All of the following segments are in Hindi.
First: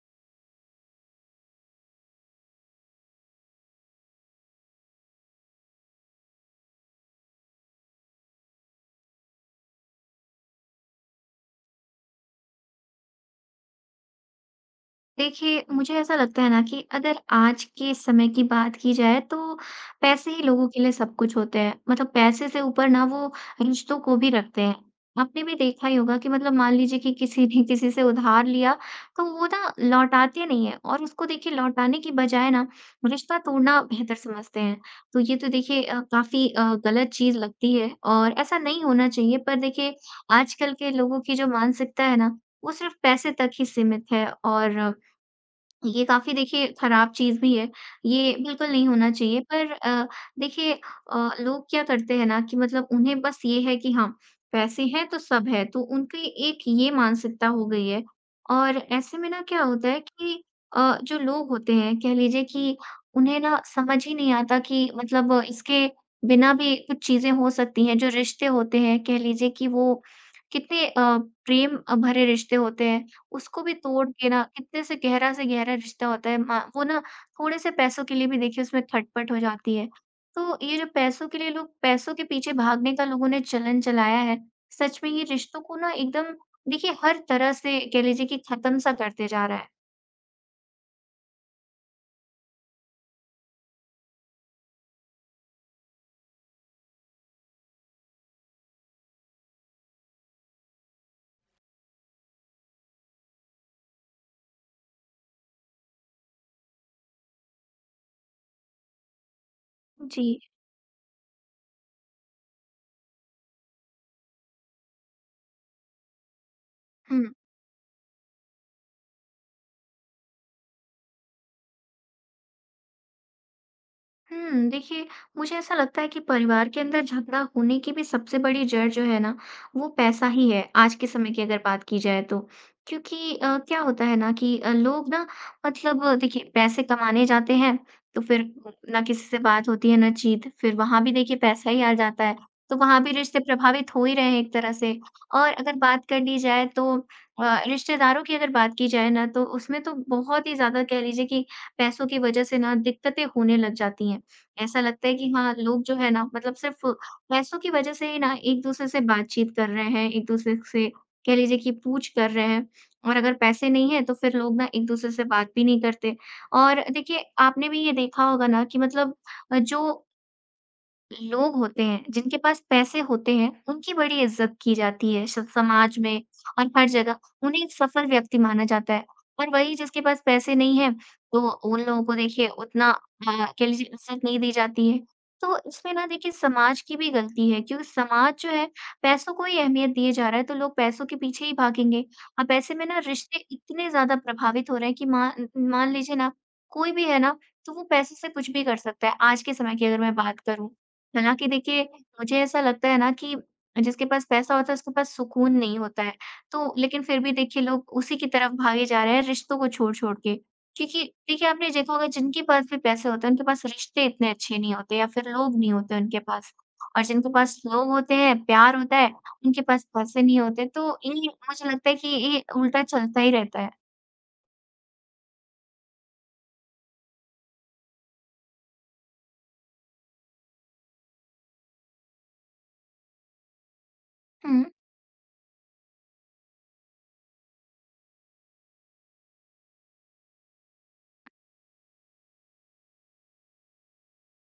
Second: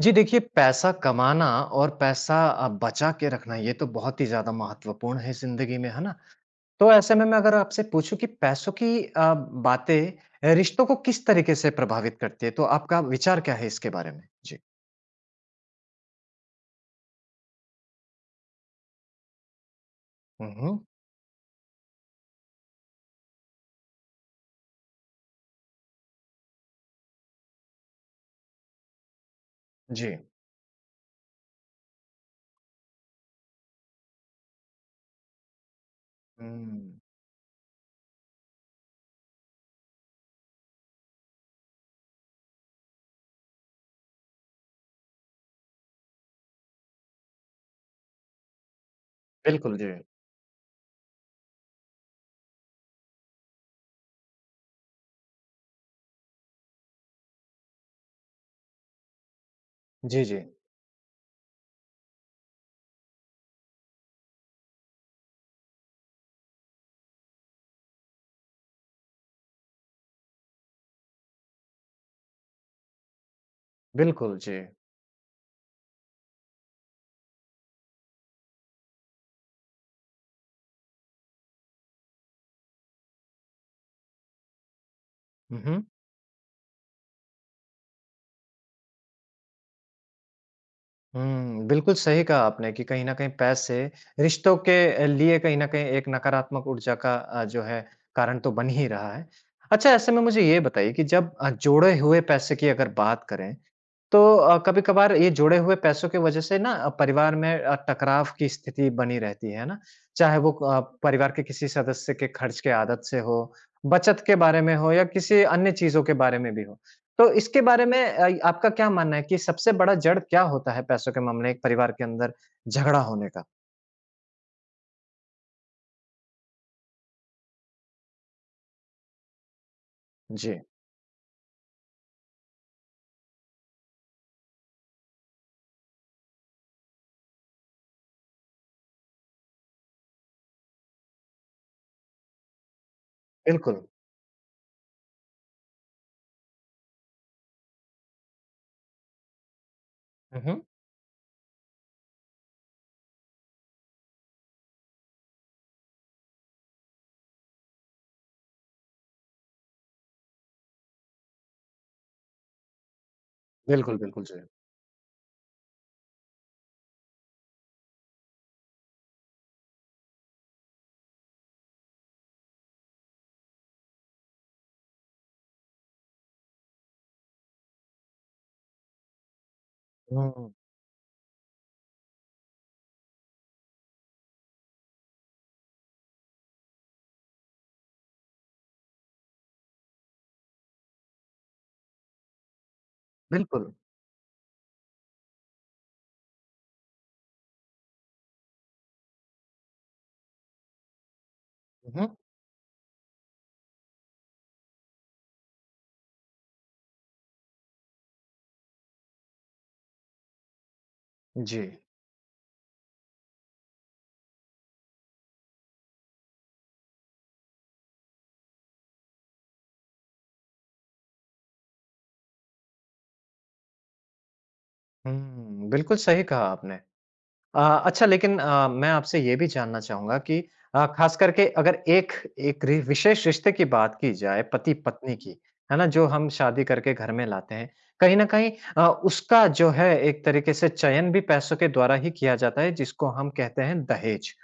जी देखिए, पैसा कमाना और पैसा बचा के रखना ये तो बहुत ही ज़्यादा महत्वपूर्ण है ज़िंदगी में, है ना? तो ऐसे में मैं अगर आपसे पूछूँ कि पैसों की बातें रिश्तों को किस तरीके से प्रभावित करती है? तो आपका विचार क्या है इसके बारे में? जी। देखिए, मुझे ऐसा लगता है ना कि अगर आज के समय की बात की जाए तो पैसे ही हुँ, लोगों हुँ। के लिए सब कुछ होते हैं। मतलब पैसे से ऊपर ना वो रिश्तों को भी रखते हैं। आपने भी देखा ही होगा कि मतलब मान लीजिए कि किसी ने किसी से उधार लिया, तो वो ना जी। लौटाते नहीं हैं और उसको देखिए लौटाने की बजाय ना रिश्ता तोड़ना बेहतर समझते हैं। तो ये तो देखिए काफ़ी हुँ। गलत चीज़ लगती है और ऐसा नहीं होना चाहिए। पर देखिए, आजकल के लोगों की जो मानसिकता है ना, वो सिर्फ़ पैसे तक ही सीमित है और ये काफ़ी देखिए ख़राब चीज़ भी है। ये बिल्कुल नहीं होना चाहिए, पर बिल्कुल, जी। देखिए, लोग क्या करते हैं ना कि मतलब उन्हें बस ये है कि हाँ, पैसे हैं तो सब है, तो उनकी एक ये मानसिकता हो गई है। और ऐसे में ना क्या होता है जी, जी। कि जो लोग होते हैं, कह लीजिए कि उन्हें ना समझ ही नहीं आता कि मतलब इसके बिना भी कुछ चीज़ें हो सकती हैं। जो रिश्ते होते हैं, कह लीजिए कि वो कितने प्रेम भरे रिश्ते होते हैं। उसको भी तोड़ के बिल्कुल, ना, जी। कितने से गहरा रिश्ता होता है, मा वो ना थोड़े से पैसों के लिए भी देखिए उसमें खटपट हो जाती है। तो ये जो पैसों के लिए लोग पैसों के पीछे भागने का लोगों ने चलन चलाया है, सच में ये हुँ, रिश्तों को हुँ। ना एकदम देखिए हर तरह से कह लीजिए कि खत्म-सा करते जा रहा है। हुँ, बिल्कुल सही कहा आपने कि कहीं न कहीं पैसे रिश्तों के लिए कहीं न कहीं एक नकारात्मक ऊर्जा का जो है कारण तो बन ही रहा है। अच्छा ऐसे में मुझे ये बताइए कि जब जोड़े हुए पैसे की अगर बात करें तो कभी-कभार ये जुड़े हुए पैसों की वजह से ना परिवार में टकराव की स्थिति बनी रहती है ना? जी। चाहे वो परिवार के किसी सदस्य के खर्च के आदत से हो, बचत के बारे में हो या किसी अन्य चीज़ों के बारे में भी हो। हुँ। तो इसके बारे में आपका क्या मानना है कि सबसे बड़ा जड़ क्या होता है पैसों के मामले एक परिवार के अंदर झगड़ा होने का? हुँ, देखिए, मुझे ऐसा लगता है कि परिवार के अंदर झगड़ा होने की भी सबसे बड़ी जड़ जो है ना, वो पैसा ही जी। है, आज के समय की अगर बात की जाए तो। क्योंकि क्या होता है ना कि लोग ना मतलब देखिए पैसे कमाने जाते हैं, तो फिर ना किसी से बात होती है, ना चीत, फिर वहाँ भी देखिए पैसा ही आ जाता है, तो वहाँ भी रिश्ते बिल्कुल। प्रभावित हो ही रहे हैं एक तरह से। और अगर बात कर ली जाए तो रिश्तेदारों की अगर बात की जाए ना, तो उसमें तो हुँ, बहुत ही हुँ। ज़्यादा कह लीजिए कि पैसों की वजह से ना दिक्कतें होने लग जाती हैं। ऐसा लगता है कि हाँ, लोग जो है ना मतलब सिर्फ़ पैसों की वज़ह से ही ना एक-दूसरे से बातचीत कर रहे हैं, एक-दूसरे से कह लीजिए कि पूछ कर रहे हैं, और अगर पैसे नहीं बिल्कुल, हैं, तो बिल्कुल फिर जी। लोग ना एक-दूसरे से बात भी नहीं करते। और देखिए, आपने भी ये देखा होगा ना कि मतलब जो लोग होते हैं, जिनके पास पैसे होते हैं, उनकी बड़ी इज़्ज़त की जाती है स समाज में और हर जगह। उन्हें एक सफल व्यक्ति माना जाता है, और वही जिसके पास हुँ, पैसे नहीं हैं, तो उन लोगों को देखिए उतना कह लीजिए इज़्ज़त नहीं दी जाती है। तो इसमें ना देखिए समाज की भी गलती है, क्योंकि समाज जो है, पैसों को ही अहमियत दिए जा रहा है, तो लोग पैसों के पीछे ही भागेंगे। अब ऐसे में ना रिश्ते बिल्कुल। इतने ज़्यादा प्रभावित हो रहे हैं कि मान मान लीजिए ना, कोई भी है ना, तो वो पैसे से कुछ भी कर सकता है, आज के समय की अगर मैं बात करूँ। हालाँकि देखिए, हुँ, हुँ। मुझे ऐसा लगता है ना कि जिसके पास पैसा होता है उसके पास सुकून नहीं होता है। तो लेकिन फिर भी देखिए लोग उसी की तरफ भागे जा रहे हैं, रिश्तों को छोड़-छोड़ के। क्योंकि देखिए जी। आपने देखा होगा, जिनके पास भी पैसे होते हैं उनके पास रिश्ते इतने अच्छे नहीं होते, या फिर लोग नहीं होते उनके पास। और जिनके पास लोग होते हैं, प्यार होता है, उनके पास पैसे नहीं होते। तो ये मुझे लगता है कि ये उल्टा चलता ही रहता है। हुँ, बिल्कुल सही कहा आपने। अ, अच्छा लेकिन मैं आपसे ये भी जानना चाहूँगा कि ख़ास करके अगर एक एक रि विशेष रिश्ते की बात की जाए हुँ। पति-पत्नी की, है ना? जो हम शादी करके घर में लाते हैं, कहीं न कहीं उसका जो है एक तरीके से चयन भी पैसों के द्वारा ही किया जाता है जिसको हम कहते हैं दहेज,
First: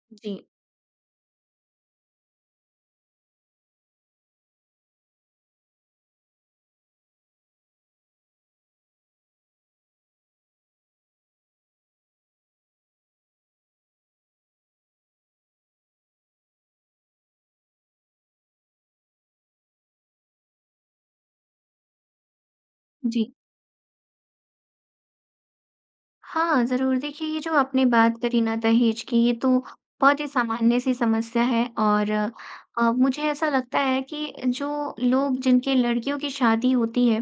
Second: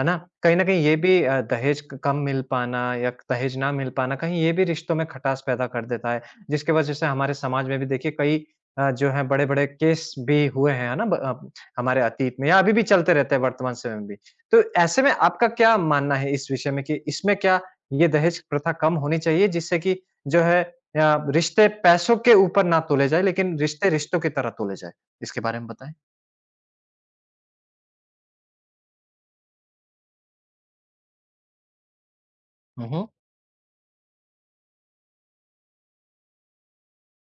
है ना? जी। कहीं न कहीं ये भी दहेज क कम मिल पाना या दहेज ना मिल पाना कहीं ये भी रिश्तों में खटास पैदा कर देता है, जिसकी वजह से हमारे समाज में भी देखिए कई जो है बड़े-बड़े केस भी हुए हैं, है ना? हमारे अतीत में या अभी भी चलते रहते हैं वर्तमान समय में भी। तो ऐसे में आपका क्या मानना है इस विषय में कि इसमें क्या ये दहेज प्रथा कम होनी चाहिए जिससे कि जो है रिश्ते पैसों के ऊपर ना तोले जाए जी। लेकिन रिश्ते रिश्तों की तरह तोले जाए? इसके बारे में बताएँ? हाँ, ज़रूर। देखिए, ये जो आपने बात करी ना दहेज की, ये तो बहुत ही सामान्य-सी समस्या है, और हुँ, हुँ। मुझे ऐसा लगता है कि जो लोग जिनके लड़कियों की शादी होती है,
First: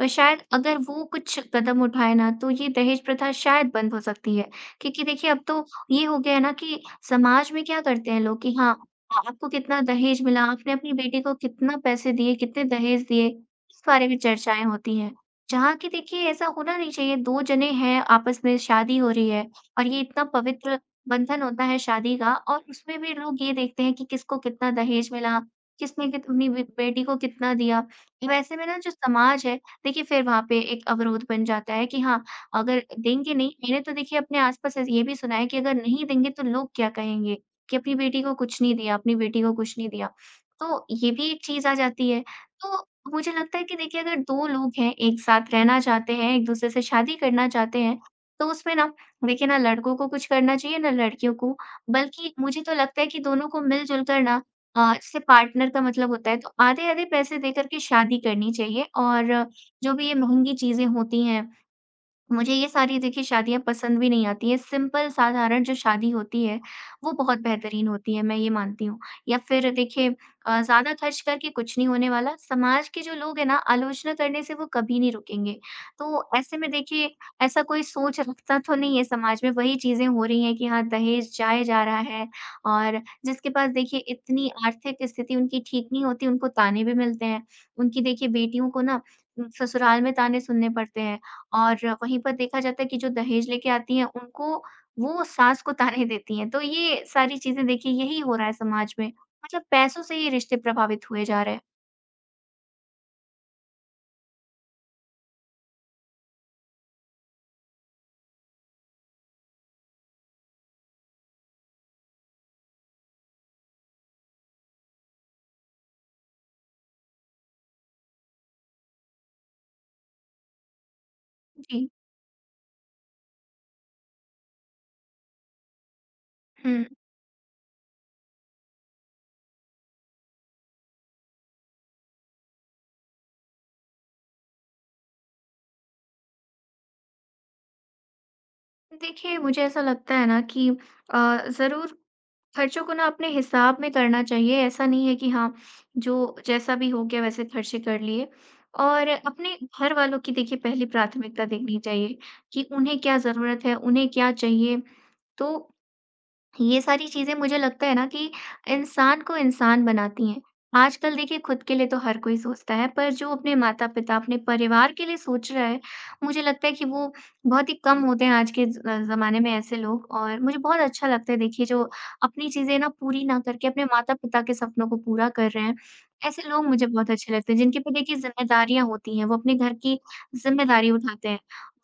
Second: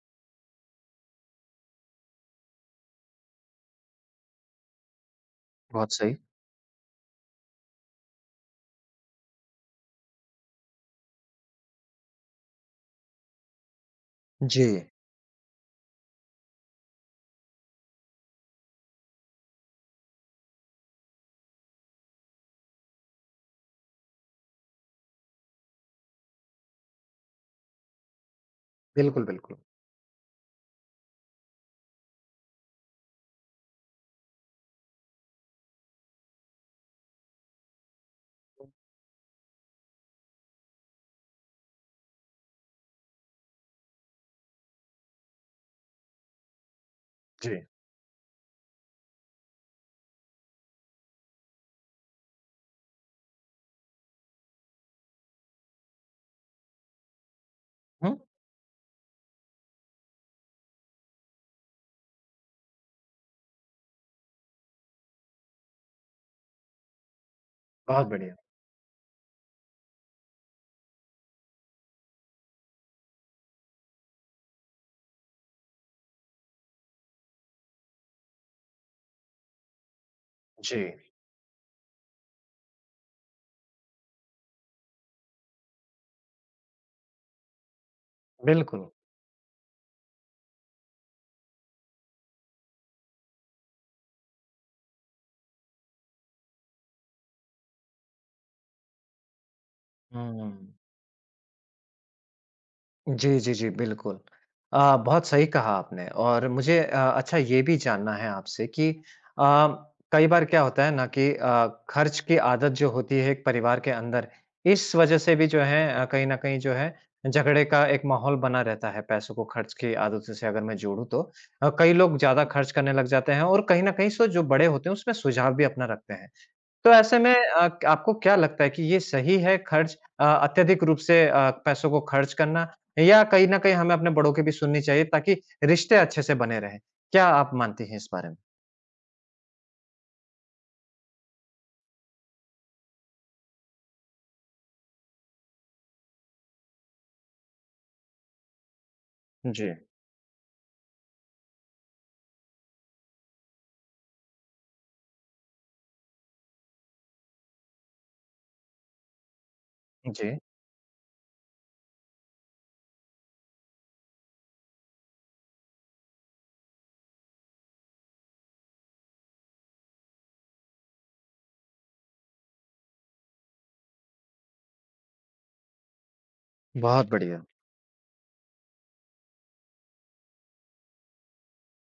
शायद अगर वो कुछ कदम उठाए ना, तो ये दहेज प्रथा शायद बंद हो सकती है। क्योंकि देखिए, अब तो बहुत ये सही। हो गया है ना कि समाज में क्या करते हैं लोग कि हाँ, आपको कितना दहेज मिला, आपने अपनी बेटी को कितना पैसे दिए, कितने दहेज दिए, इस बारे में चर्चाएँ जी। होती हैं। जहाँ कि देखिए ऐसा होना नहीं चाहिए, 2 जने हैं, आपस में शादी हो रही है, और ये इतना पवित्र बंधन होता है शादी का, और उसमें भी लोग ये देखते हैं कि किसको कितना दहेज मिला, किसने कित अपनी बे बेटी को कितना दिया। वैसे में ना जो बिल्कुल, समाज बिल्कुल। है, देखिए फिर वहाँ पे एक अवरोध बन जाता है कि हाँ, अगर देंगे नहीं, मैंने तो देखिए अपने आस-पास ऐसे ये भी सुना है कि अगर नहीं देंगे तो लोग क्या कहेंगे कि अपनी बेटी को कुछ नहीं दिया, अपनी बेटी को कुछ नहीं दिया। तो ये भी एक चीज़ आ जाती है। तो मुझे लगता है कि देखिए अगर 2 लोग हैं, एक साथ रहना चाहते हैं, एक-दूसरे से शादी करना जी। चाहते हैं, तो उसमें ना देखिए ना लड़कों को कुछ करना चाहिए, ना लड़कियों को, बल्कि मुझे तो लगता है कि दोनों को मिल-जुल कर ना, जैसे पार्टनर का मतलब होता है, तो आधे-आधे पैसे देकर के हुँ, शादी करनी चाहिए। और जो भी ये महँगी चीज़ें होती हैं, मुझे ये सारी देखिए शादियाँ पसंद भी नहीं आती हैं। सिंपल साधारण जो शादी होती है, वो बहुत बेहतरीन बहुत होती है, बढ़िया। मैं ये मानती हूँ। या फिर देखिए ज़्यादा खर्च करके कुछ नहीं होने वाला। समाज के जो लोग हैं ना, आलोचना करने से वो कभी नहीं रुकेंगे। तो ऐसे में देखिए ऐसा कोई सोच रखता तो नहीं है समाज में, वही चीज़ें हो रही हैं कि जी, हाँ, दहेज जाया जा रहा है, और जिसके पास देखिए इतनी आर्थिक स्थिति उनकी ठीक नहीं होती, उनको ताने भी मिलते हैं। उनकी देखिए बेटियों को बिल्कुल। ना ससुराल में ताने सुनने पड़ते हैं। और वहीं पर देखा जाता है कि जो दहेज लेके आती हैं, उनको, वो सास को ताने देती हैं। तो ये सारी चीज़ें देखिए यही हो रहा है समाज में। मतलब पैसों से ही हुँ। रिश्ते प्रभावित हुए जा रहे हैं। जी, जी, जी, बिल्कुल। अ, बहुत सही कहा आपने और मुझे अच्छा ये भी जानना है आपसे कि अ, कई बार क्या होता है ना कि खर्च की आदत जो होती है एक परिवार के अंदर, इस वजह से भी जो है कहीं न कहीं जो है झगड़े का एक माहौल बना रहता है, पैसों को खर्च की आदत से अगर मैं जोड़ूँ तो। जी। कई लोग ज़्यादा खर्च करने लग जाते हैं और कहीं न कहीं जो बड़े होते हैं उसमें सुझाव भी अपना रखते हैं। हुँ। तो ऐसे में आपको क्या लगता है कि ये सही है खर्च अत्यधिक रूप से पैसों को खर्च करना या कहीं न कहीं हमें अपने बड़ों की भी सुननी चाहिए ताकि रिश्ते अच्छे से बने रहें? क्या आप मानती हैं इस बारे में? देखिए, मुझे ऐसा लगता है ना कि ज़रूर खर्चों को ना अपने हिसाब में करना चाहिए। ऐसा नहीं है कि हाँ, जो जैसा भी हो गया वैसे खर्चे कर लिए, और अपने जी, घर वालों की देखिए पहली प्राथमिकता देखनी चाहिए कि उन्हें क्या ज़रूरत है, उन्हें क्या चाहिए। तो ये सारी चीज़ें मुझे लगता है ना कि इंसान को इंसान बनाती जी। हैं। आजकल देखिए खुद के लिए तो हर कोई सोचता है, पर जो अपने माता-पिता, अपने परिवार के लिए सोच रहा है, मुझे लगता है कि वो बहुत ही कम होते हैं आज के ज़ ज़माने में ऐसे लोग, और मुझे बहुत अच्छा लगता है देखिए जो अपनी चीज़ें ना पूरी ना करके अपने माता-पिता के सपनों को पूरा कर रहे हैं। ऐसे लोग मुझे बहुत बहुत अच्छे बढ़िया। लगते हैं जिनके पे देखिए ज़िम्मेदारियाँ होती हैं, वो अपने घर की ज़िम्मेदारी उठाते हैं।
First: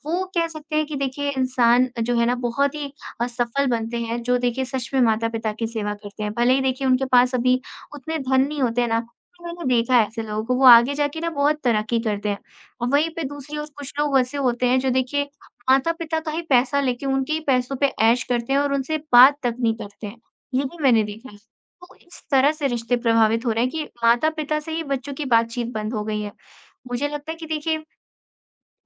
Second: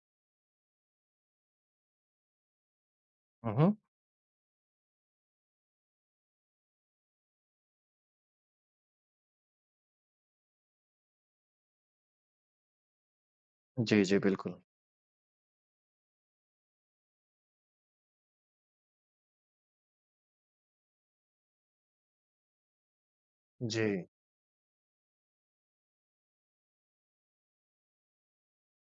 वो कह सकते हैं कि देखिए इंसान जो है ना बहुत ही हुँ, सफल हुँ। बनते हैं, जो देखिए सच में माता-पिता की सेवा करते हैं। भले ही देखिए उनके पास अभी उतने धन नहीं होते हैं ना, पर मैंने देखा है ऐसे लोगों को, वो आगे जाके ना बहुत तरक्की करते हैं। और वहीं पे दूसरी ओर कुछ जी, जी, लोग ऐसे बिल्कुल। होते हैं जो देखिए माता-पिता का ही पैसा लेके उनके ही पैसों पे ऐश करते हैं और उनसे बात तक नहीं करते हैं। ये भी मैंने देखा है। तो इस तरह से रिश्ते प्रभावित हो रहे हैं कि जी। माता-पिता से ही बच्चों की बातचीत बंद हो गई है। मुझे लगता है कि देखिए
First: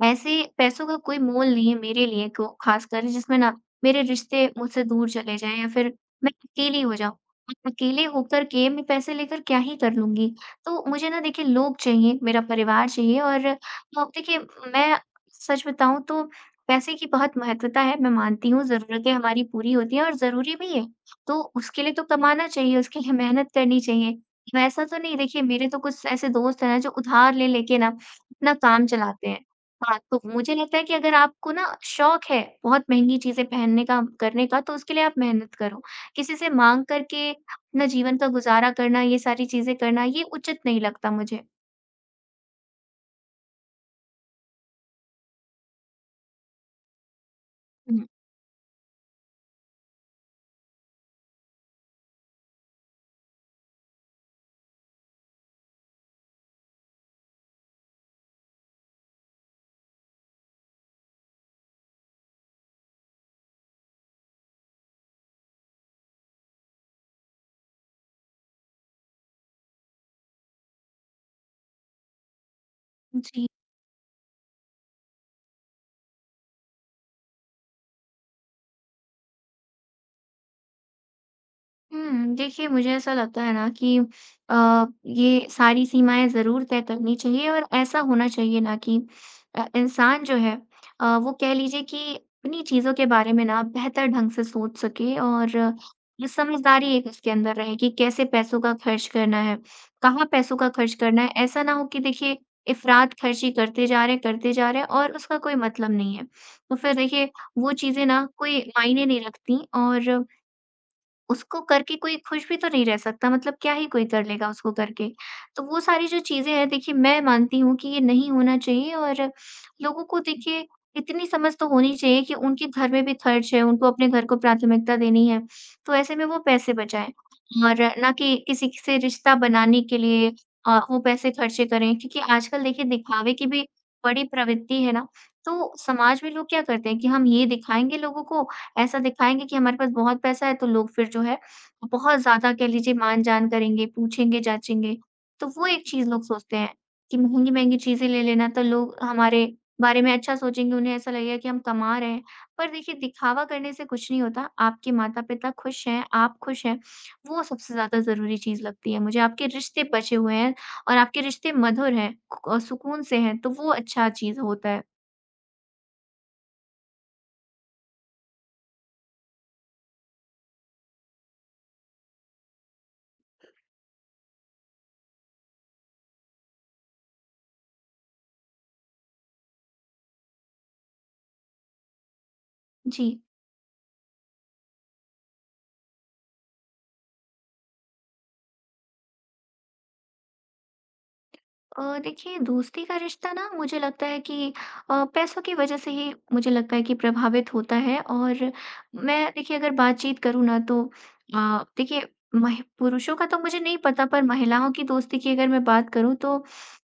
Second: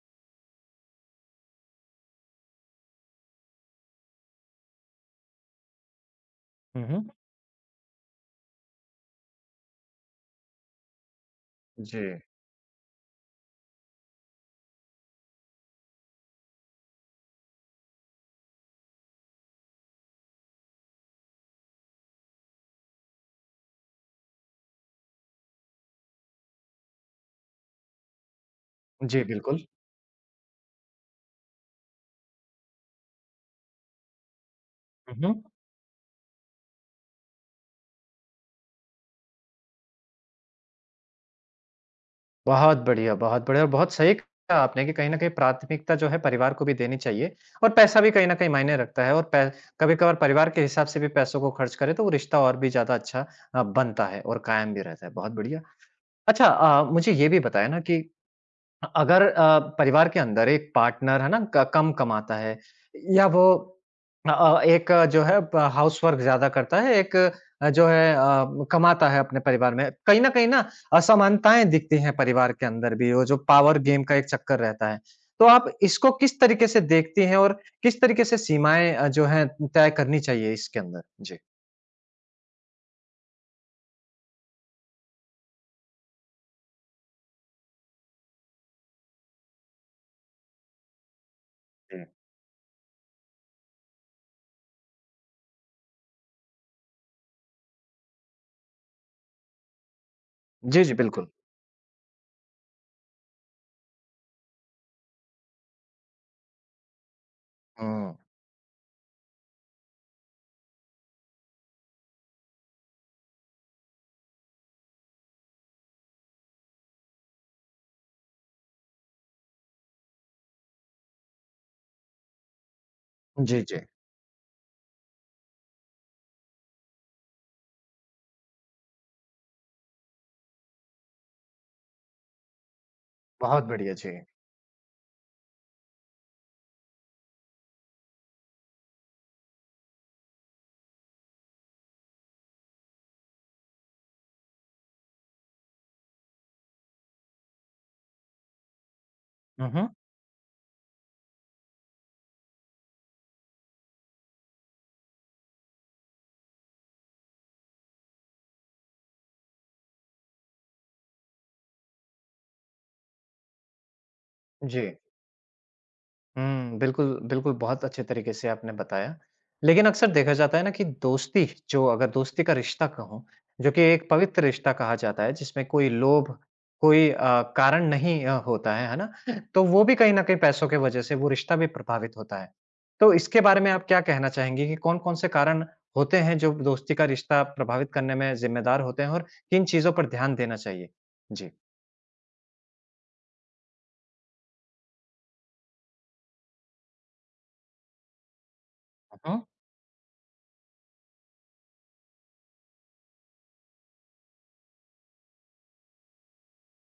ऐसे पैसों का कोई मोल नहीं है मेरे लिए, को ख़ासकर जिसमें ना मेरे रिश्ते मुझसे दूर चले जाएँ, या फिर मैं अकेली हुँ, हो हुँ। जाऊँ। अब अकेले होकर के मैं पैसे लेकर क्या ही कर लूँगी? तो मुझे ना देखिए लोग जी। चाहिए, मेरा परिवार चाहिए और अब देखिए मैं सच बताऊँ तो पैसे की बहुत महत्वता है। मैं मानती हूँ ज़रूरतें हमारी पूरी होती हैं और ज़रूरी भी है। तो उसके लिए तो कमाना चाहिए, उसके लिए मेहनत करनी चाहिए। वैसा तो नहीं देखिए, मेरे तो कुछ ऐसे दोस्त हैं ना जो उधार ले लेके ना अपना काम जी, चलाते हैं। बिल्कुल। हाँ, तो मुझे लगता है कि अगर आपको ना शौक है बहुत महँगी चीज़ें पहनने का, करने का, तो उसके लिए आप हुँ, हुँ। मेहनत करो। किसी से माँग करके अपना जीवन का गुज़ारा करना, ये सारी चीज़ें करना, ये उचित नहीं लगता मुझे। बहुत बढ़िया और बहुत सही कहा आपने कि कहीं न कहीं प्राथमिकता जो है परिवार को भी देनी चाहिए और पैसा हुँ, भी कहीं न कहीं मायने रखता है और पै कभी-कभार परिवार के हिसाब से भी पैसों को खर्च करें तो वो रिश्ता और भी ज़्यादा अच्छा बनता है और कायम भी रहता है। बहुत बढ़िया। अच्छा मुझे ये भी बताएँ ना कि अगर परिवार के अंदर एक पार्टनर है ना क कम कमाता है या वो एक जो है ब हाउसवर्क ज़्यादा करता है, एक जो है कमाता है अपने परिवार में। कहीं न कहीं ना असमानताएँ दिखती हैं परिवार के अंदर भी, वो जो जी। पावर गेम का एक चक्कर रहता है। तो आप इसको किस तरीके से देखती हैं और किस तरीके से सीमाएँ जो हैं तय करनी चाहिए इसके अंदर? जी। देखिए मुझे ऐसा लगता है ना कि ये सारी सीमाएँ ज़रूर तय करनी चाहिए और ऐसा होना चाहिए ना कि इंसान जो है, वो कह लीजिए जी। कि अपनी चीज़ों के बारे में ना बेहतर ढंग से सोच सके और ये समझदारी एक उसके अंदर रहे कि कैसे पैसों का खर्च करना है, कहाँ पैसों का जी, जी, खर्च करना है। बिल्कुल। ऐसा ना हो कि देखिए इफ़रात ख़र्ची करते जा रहे हैं, करते जा रहे हैं और उसका कोई मतलब नहीं है। तो फिर देखिए वो चीज़ें हुँ। ना कोई मायने नहीं रखती और उसको करके कोई खुश भी तो नहीं रह सकता, मतलब क्या ही कोई कर लेगा उसको करके। तो वो सारी जो चीज़ें हैं देखिए, मैं मानती हूँ कि ये नहीं होना चाहिए और लोगों को देखिए इतनी समझ तो होनी चाहिए कि उनके घर में भी खर्च जी, है, जी। उनको अपने घर को प्राथमिकता देनी है, तो ऐसे में वो पैसे बचाएँ और ना कि किसी से रिश्ता बनाने के लिए वो पैसे खर्चे करें। क्योंकि आजकल देखिए दिखावे की भी बहुत बढ़िया, जी। बड़ी प्रवृत्ति है ना, तो समाज में लोग क्या करते हैं कि हम ये दिखाएँगे लोगों को, ऐसा दिखाएँगे कि हमारे पास बहुत पैसा है, तो लोग फिर जो है बहुत ज़्यादा कह लीजिए मान-जान करेंगे, पूछेंगे-जाँचेंगे। तो वो एक चीज़ लोग सोचते हैं कि महँगी-महँगी चीज़ें ले लेना, तो लोग हमारे हुँ, हुँ। बारे में अच्छा सोचेंगे, उन्हें ऐसा लगेगा कि हम कमा रहे हैं। पर देखिए दिखावा करने से कुछ नहीं होता। आपके माता-पिता खुश हैं, आप खुश हैं, वो सबसे ज़्यादा ज़रूरी चीज़ लगती है मुझे। आपके रिश्ते बचे हुए हैं और आपके रिश्ते मधुर हैं, क सुकून से हैं, तो वो अच्छा चीज़ होता है। जी। हुँ, बिल्कुल, बिल्कुल, बहुत अच्छे तरीके से आपने बताया। लेकिन अक्सर देखा जाता है ना कि दोस्ती जो अगर दोस्ती का रिश्ता कहूँ, जो कि एक पवित्र रिश्ता कहा जाता है जिसमें कोई लोभ, कोई कारण नहीं होता है ना? तो वो भी कहीं न कहीं पैसों के वजह से वो रिश्ता भी प्रभावित होता है। जी। तो इसके बारे में आप क्या कहना चाहेंगी कि कौन-कौन से कारण होते हैं जो दोस्ती का रिश्ता प्रभावित करने में ज़िम्मेदार होते हैं और किन चीज़ों पर ध्यान देना चाहिए? जी। देखिए दोस्ती का रिश्ता ना मुझे लगता है कि पैसों की वजह से ही मुझे लगता है कि प्रभावित होता है और मैं हुँ, हुँ। देखिए अगर बातचीत करूँ ना, तो अ, देखिए पुरुषों का तो मुझे नहीं पता, पर महिलाओं की दोस्ती की अगर मैं बात करूँ, तो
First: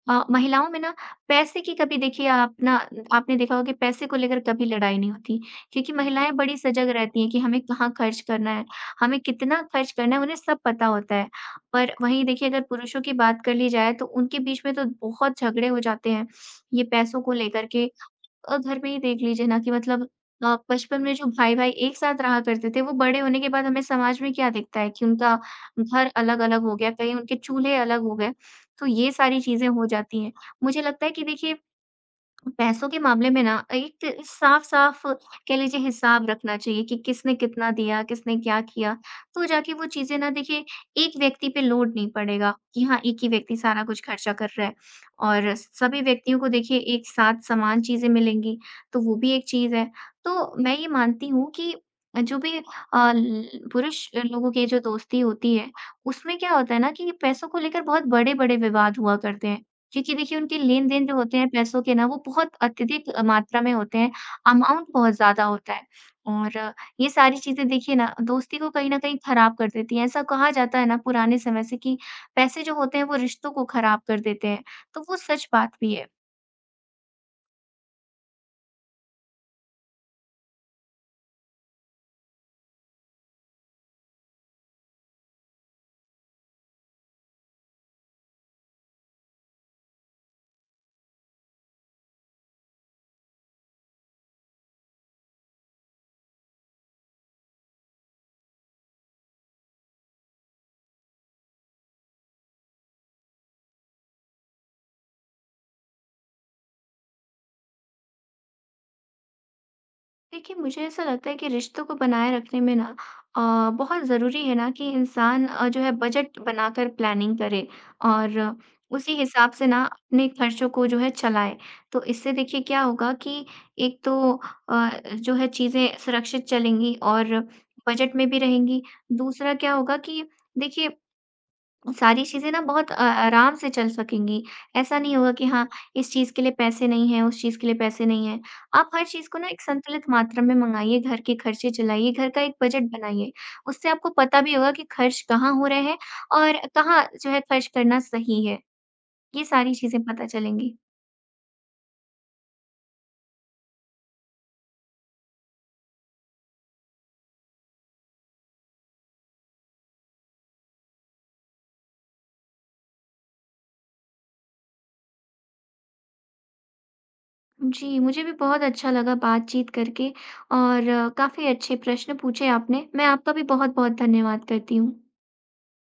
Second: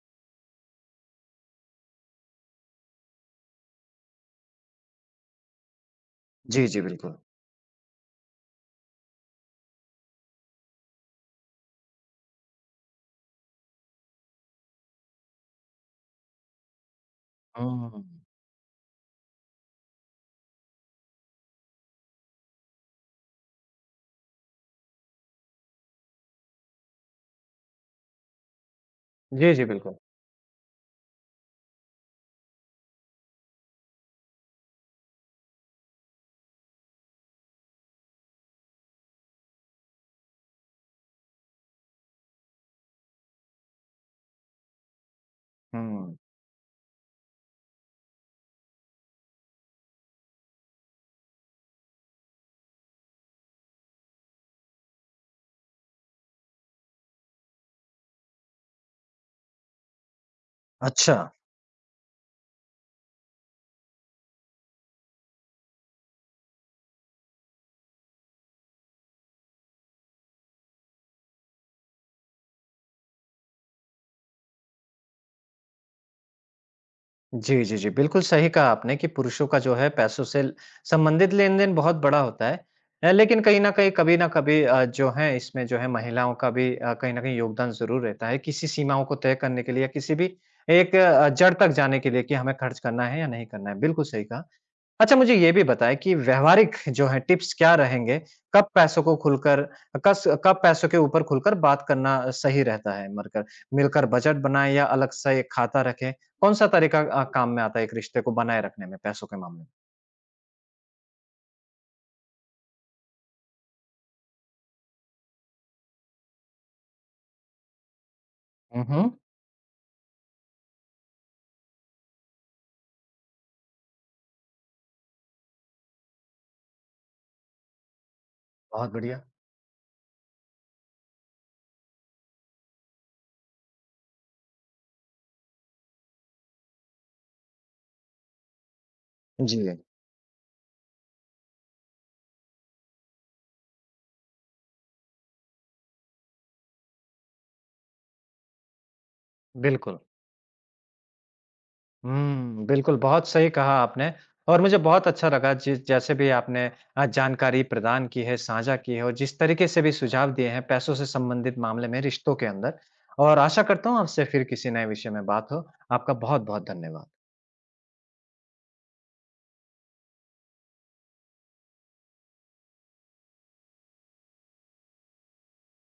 महिलाओं में ना पैसे की कभी देखिए, आप ना, आपने देखा होगा कि पैसे को लेकर कभी लड़ाई नहीं होती, क्योंकि महिलाएं बड़ी जी, जी, सजग बिल्कुल। रहती हैं कि हमें कहाँ खर्च करना है, हमें कितना खर्च करना है, उन्हें सब पता होता है। पर वहीं देखिए अगर पुरुषों की बात कर ली जाए, तो उनके बीच में तो बहुत झगड़े हो जाते हैं, ये पैसों को लेकर के। हुँ। घर में ही देख लीजिए ना कि मतलब बचपन में जो भाई-भाई एक साथ रहा करते थे, वो बड़े होने के बाद हमें समाज में क्या दिखता है कि उनका घर अलग-अलग हो गया, कहीं उनके चूल्हे अलग हो गए, तो ये सारी जी, जी, चीज़ें हो बिल्कुल। जाती हैं। मुझे लगता है कि देखिए पैसों के मामले में ना एक साफ-साफ कह लीजिए हिसाब रखना चाहिए कि किसने कितना दिया, किसने क्या किया, तो जाके वो चीज़ें ना देखिए, एक व्यक्ति पे लोड नहीं पड़ेगा कि हाँ, एक ही व्यक्ति सारा कुछ खर्चा कर रहा है। और सभी हुँ। व्यक्तियों को देखिए एक साथ समान चीज़ें मिलेंगी, तो वो भी एक चीज़ है। तो मैं ये मानती हूँ कि जो भी ल पुरुष लोगों की जो दोस्ती होती है, उसमें क्या होता है ना कि पैसों को लेकर बहुत बड़े-बड़े विवाद हुआ करते हैं। क्योंकि देखिए उनके लेन-देन जो अच्छा। होते हैं पैसों के ना, वो बहुत अत्यधिक मात्रा में होते हैं, अमाउंट बहुत ज़्यादा होता है। और ये सारी चीज़ें देखिए ना दोस्ती को कहीं न कहीं खराब कर देती हैं। ऐसा कहा जाता है ना पुराने समय से कि पैसे जो होते हैं वो रिश्तों को खराब कर देते हैं, तो वो सच बात भी है। जी, जी, जी। बिल्कुल सही कहा आपने कि पुरुषों का जो है पैसों से ल संबंधित लेन-देन बहुत बड़ा होता है। लेकिन कहीं न कहीं, कभी न कभी जो है इसमें जो है महिलाओं का भी कहीं न कहीं योगदान ज़रूर रहता है, किसी सीमाओं को तय करने के लिए या किसी भी एक जड़ तक जाने के लिए कि हमें खर्च करना है या नहीं करना है। बिल्कुल सही कहा। अच्छा, मुझे ये भी बताएँ कि व्यावहारिक जो हैं टिप्स क्या रहेंगे? कब पैसों को खुलकर कब पैसों के ऊपर खुलकर बात करना सही रहता है मरकर मिलकर बजट बनाएँ या अलग से खाता रखें? कौन-सा तरीका काम में आता है एक रिश्ते को बनाए रखने में पैसों के मामले में? देखिए, मुझे ऐसा लगता है कि रिश्तों को बनाए रखने में ना अ, बहुत ज़रूरी है ना कि इंसान जो है बजट बनाकर प्लानिंग करे और हुँ, हुँ। उसी हिसाब से ना अपने खर्चों को जो है चलाए। तो इससे देखिए क्या होगा कि एक तो जो है चीज़ें सुरक्षित चलेंगी और बजट में भी रहेंगी। बहुत बढ़िया। दूसरा क्या होगा कि देखिए सारी चीज़ें ना बहुत आराम से चल सकेंगी। ऐसा नहीं होगा कि हाँ, इस चीज़ के लिए पैसे नहीं हैं, उस चीज़ के लिए पैसे नहीं हैं। आप हर चीज़ को में? ना एक जी। संतुलित मात्रा में मँगाइए, घर के खर्चे चलाइए, घर का एक बजट बनाइए। उससे आपको पता भी होगा कि खर्च कहाँ हो रहे हैं और कहाँ जो है खर्च करना सही है। ये सारी बिल्कुल। चीज़ें पता चलेंगी। हुँ, बिल्कुल, बहुत सही कहा आपने और मुझे बहुत अच्छा लगा जिस जैसे भी आपने जानकारी प्रदान की है, साझा की है और जिस तरीके से भी सुझाव दिए हैं पैसों से संबंधित मामले में रिश्तों के अंदर और आशा करता हूँ आपसे फिर किसी नए विषय में बात हो। आपका बहुत-बहुत धन्यवाद। जी, मुझे भी बहुत अच्छा लगा बातचीत करके और काफ़ी अच्छे प्रश्न पूछे आपने। मैं आपका भी बहुत-बहुत धन्यवाद करती हूँ।